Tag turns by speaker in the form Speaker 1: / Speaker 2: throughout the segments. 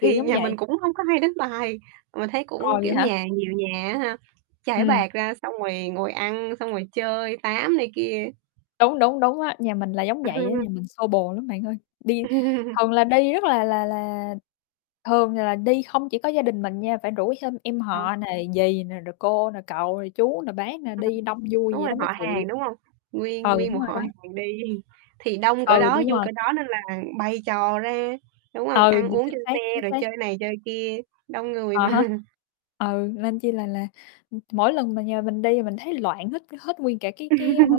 Speaker 1: Kiểu giống
Speaker 2: nhà
Speaker 1: vậy.
Speaker 2: mình cũng hông có hay đánh bài. Mình thấy
Speaker 1: Ồ,
Speaker 2: cũng,
Speaker 1: vậy
Speaker 2: kiểu,
Speaker 1: hả?
Speaker 2: nhà nhiều nhà á ha, trải
Speaker 1: Ừm.
Speaker 2: bạt ra xong rồi ngồi ăn, xong rồi chơi, tám này kia.
Speaker 1: Đúng, đúng, đúng á, nhà mình là giống vậy á. Nhà mình xô bồ lắm bạn ơi, đi thường là đi rất là là là thường là đi không chỉ có gia đình mình nha, phải rủ thêm em
Speaker 2: Hả?
Speaker 1: họ nè, dì nè, rồi cô nè, cậu nè, chú nè, bác nè,
Speaker 2: Ờ,
Speaker 1: đi đông vui
Speaker 2: đúng
Speaker 1: vậy
Speaker 2: rồi,
Speaker 1: đó mới
Speaker 2: họ
Speaker 1: chịu.
Speaker 2: hàng, đúng hông? Nguyên
Speaker 1: Ừ,
Speaker 2: nguyên
Speaker 1: đúng
Speaker 2: một
Speaker 1: rồi
Speaker 2: họ
Speaker 1: đó.
Speaker 2: hàng đi thì đông cỡ
Speaker 1: Ừ,
Speaker 2: đó,
Speaker 1: đúng
Speaker 2: vui
Speaker 1: rồi.
Speaker 2: cỡ đó nên là bày trò ra, đúng
Speaker 1: Ừ,
Speaker 2: hông?
Speaker 1: ừ,
Speaker 2: Ăn uống
Speaker 1: chính
Speaker 2: trên
Speaker 1: xác,
Speaker 2: xe
Speaker 1: chính
Speaker 2: rồi
Speaker 1: xác.
Speaker 2: chơi này chơi kia, đông người
Speaker 1: À
Speaker 2: mà.
Speaker 1: há. Ừ, nên chi là là, ừm, mỗi lần mà nhà mình đi, mình thấy loạn hết hết nguyên cả cái cái, a, cái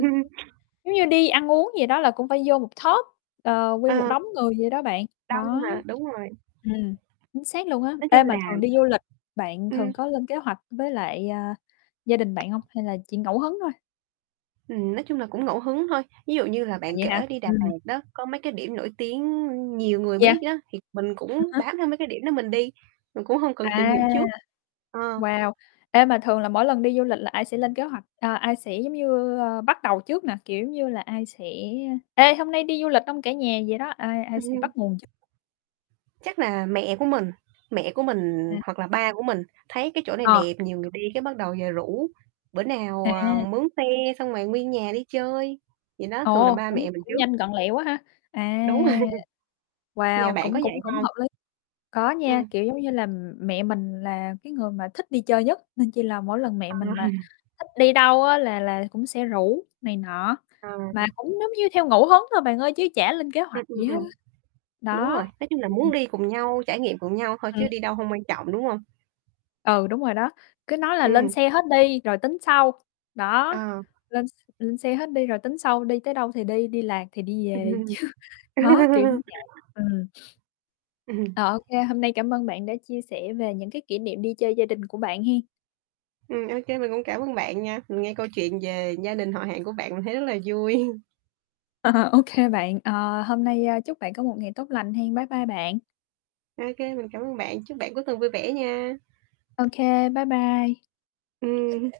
Speaker 1: giống như đi ăn uống gì đó là cũng phải vô một tốp, ờ,
Speaker 2: Ờ,
Speaker 1: nguyên một đống người vậy đó bạn.
Speaker 2: đông
Speaker 1: Đó,
Speaker 2: mà, đúng rồi.
Speaker 1: ừm, chính xác luôn á.
Speaker 2: Nói chung
Speaker 1: Ê, mà
Speaker 2: là
Speaker 1: thường đi du lịch, bạn thường
Speaker 2: ừm.
Speaker 1: có lên kế hoạch với lại, ờ, gia đình bạn hông? Hay là chỉ ngẫu hứng thôi?
Speaker 2: Ừm, nói chung là cũng ngẫu hứng thôi. Ví dụ như là
Speaker 1: À,
Speaker 2: bạn
Speaker 1: vậy hả?
Speaker 2: kể đi Đà
Speaker 1: Ừm.
Speaker 2: Lạt đó, có mấy cái điểm nổi tiếng nhiều người
Speaker 1: Yeah.
Speaker 2: biết đó, thì mình
Speaker 1: À
Speaker 2: cũng
Speaker 1: há
Speaker 2: bám theo mấy cái điểm đó mình đi, mình cũng hông cần tìm
Speaker 1: À,
Speaker 2: hiểu trước. Ờ.
Speaker 1: wow! Ê, mà thường là mỗi lần đi du lịch là ai sẽ lên kế hoạch, ờ, ai sẽ giống như, ơ, bắt đầu trước nè? Kiểu giống như là ai sẽ: "Ê, hôm nay đi du lịch hông cả nhà?" Vậy đó, ai ai
Speaker 2: Ừm.
Speaker 1: sẽ bắt nguồn trước?
Speaker 2: Chắc là mẹ của mình, mẹ của mình,
Speaker 1: Ừm.
Speaker 2: hoặc là ba của mình thấy cái chỗ này
Speaker 1: Ờ.
Speaker 2: đẹp, nhiều người đi, cái bắt đầu về rủ: "Bữa nào, ờ,
Speaker 1: À.
Speaker 2: mướn xe xong rồi nguyên nhà đi chơi." Vậy đó, thường là
Speaker 1: Ồ,
Speaker 2: ba
Speaker 1: cũng
Speaker 2: mẹ mình
Speaker 1: cũng
Speaker 2: trước.
Speaker 1: nhanh gọn lẹ quá ha. À,
Speaker 2: Đúng rồi. Nhà
Speaker 1: wow,
Speaker 2: bạn có
Speaker 1: cũng
Speaker 2: vậy
Speaker 1: cũng cũng
Speaker 2: hông?
Speaker 1: hợp lý. Có nha,
Speaker 2: Ừm.
Speaker 1: kiểu, giống như là, mẹ mình là cái người mà thích đi chơi nhất, nên chi là mỗi lần mẹ
Speaker 2: Ờ.
Speaker 1: mình mà thích đi đâu á, là là cũng sẽ rủ này nọ.
Speaker 2: Ờ, ừm.
Speaker 1: Mà cũng giống như theo ngẫu hứng thôi bạn ơi, chứ chả lên kế
Speaker 2: Ừm,
Speaker 1: hoạch gì
Speaker 2: ừm,
Speaker 1: hết
Speaker 2: ừm.
Speaker 1: á.
Speaker 2: Đúng
Speaker 1: Đó.
Speaker 2: rồi. Nói chung là
Speaker 1: Ừm, ừm.
Speaker 2: muốn đi cùng nhau, trải nghiệm cùng nhau thôi,
Speaker 1: Ừm.
Speaker 2: chứ đi đâu hông quan trọng, đúng hông?
Speaker 1: Ừ, đúng rồi đó, cứ nói là "Lên
Speaker 2: Ừm.
Speaker 1: xe hết đi rồi tính sau." Đó,
Speaker 2: Ờ.
Speaker 1: lên x lên xe hết đi rồi tính sau, đi tới đâu thì đi, đi lạc thì đi về
Speaker 2: Ừm.
Speaker 1: chứ đó, kiểu giống vậy. Ừm.
Speaker 2: Ừm.
Speaker 1: Ờ, OK, hôm nay cảm ơn bạn đã chia sẻ về những cái kỷ niệm đi chơi gia đình của bạn hén.
Speaker 2: Ừm, OK, mình cũng cảm ơn bạn nha. Mình nghe câu chuyện về gia đình họ hàng của bạn, mình thấy rất là vui.
Speaker 1: À, OK bạn. Ờ, hôm nay, ơ, chúc bạn có một ngày tốt lành hén. Bye bye bạn.
Speaker 2: OK, mình cảm ơn bạn, chúc bạn cuối tuần vui vẻ nha.
Speaker 1: OK, bye bye.
Speaker 2: Ừm.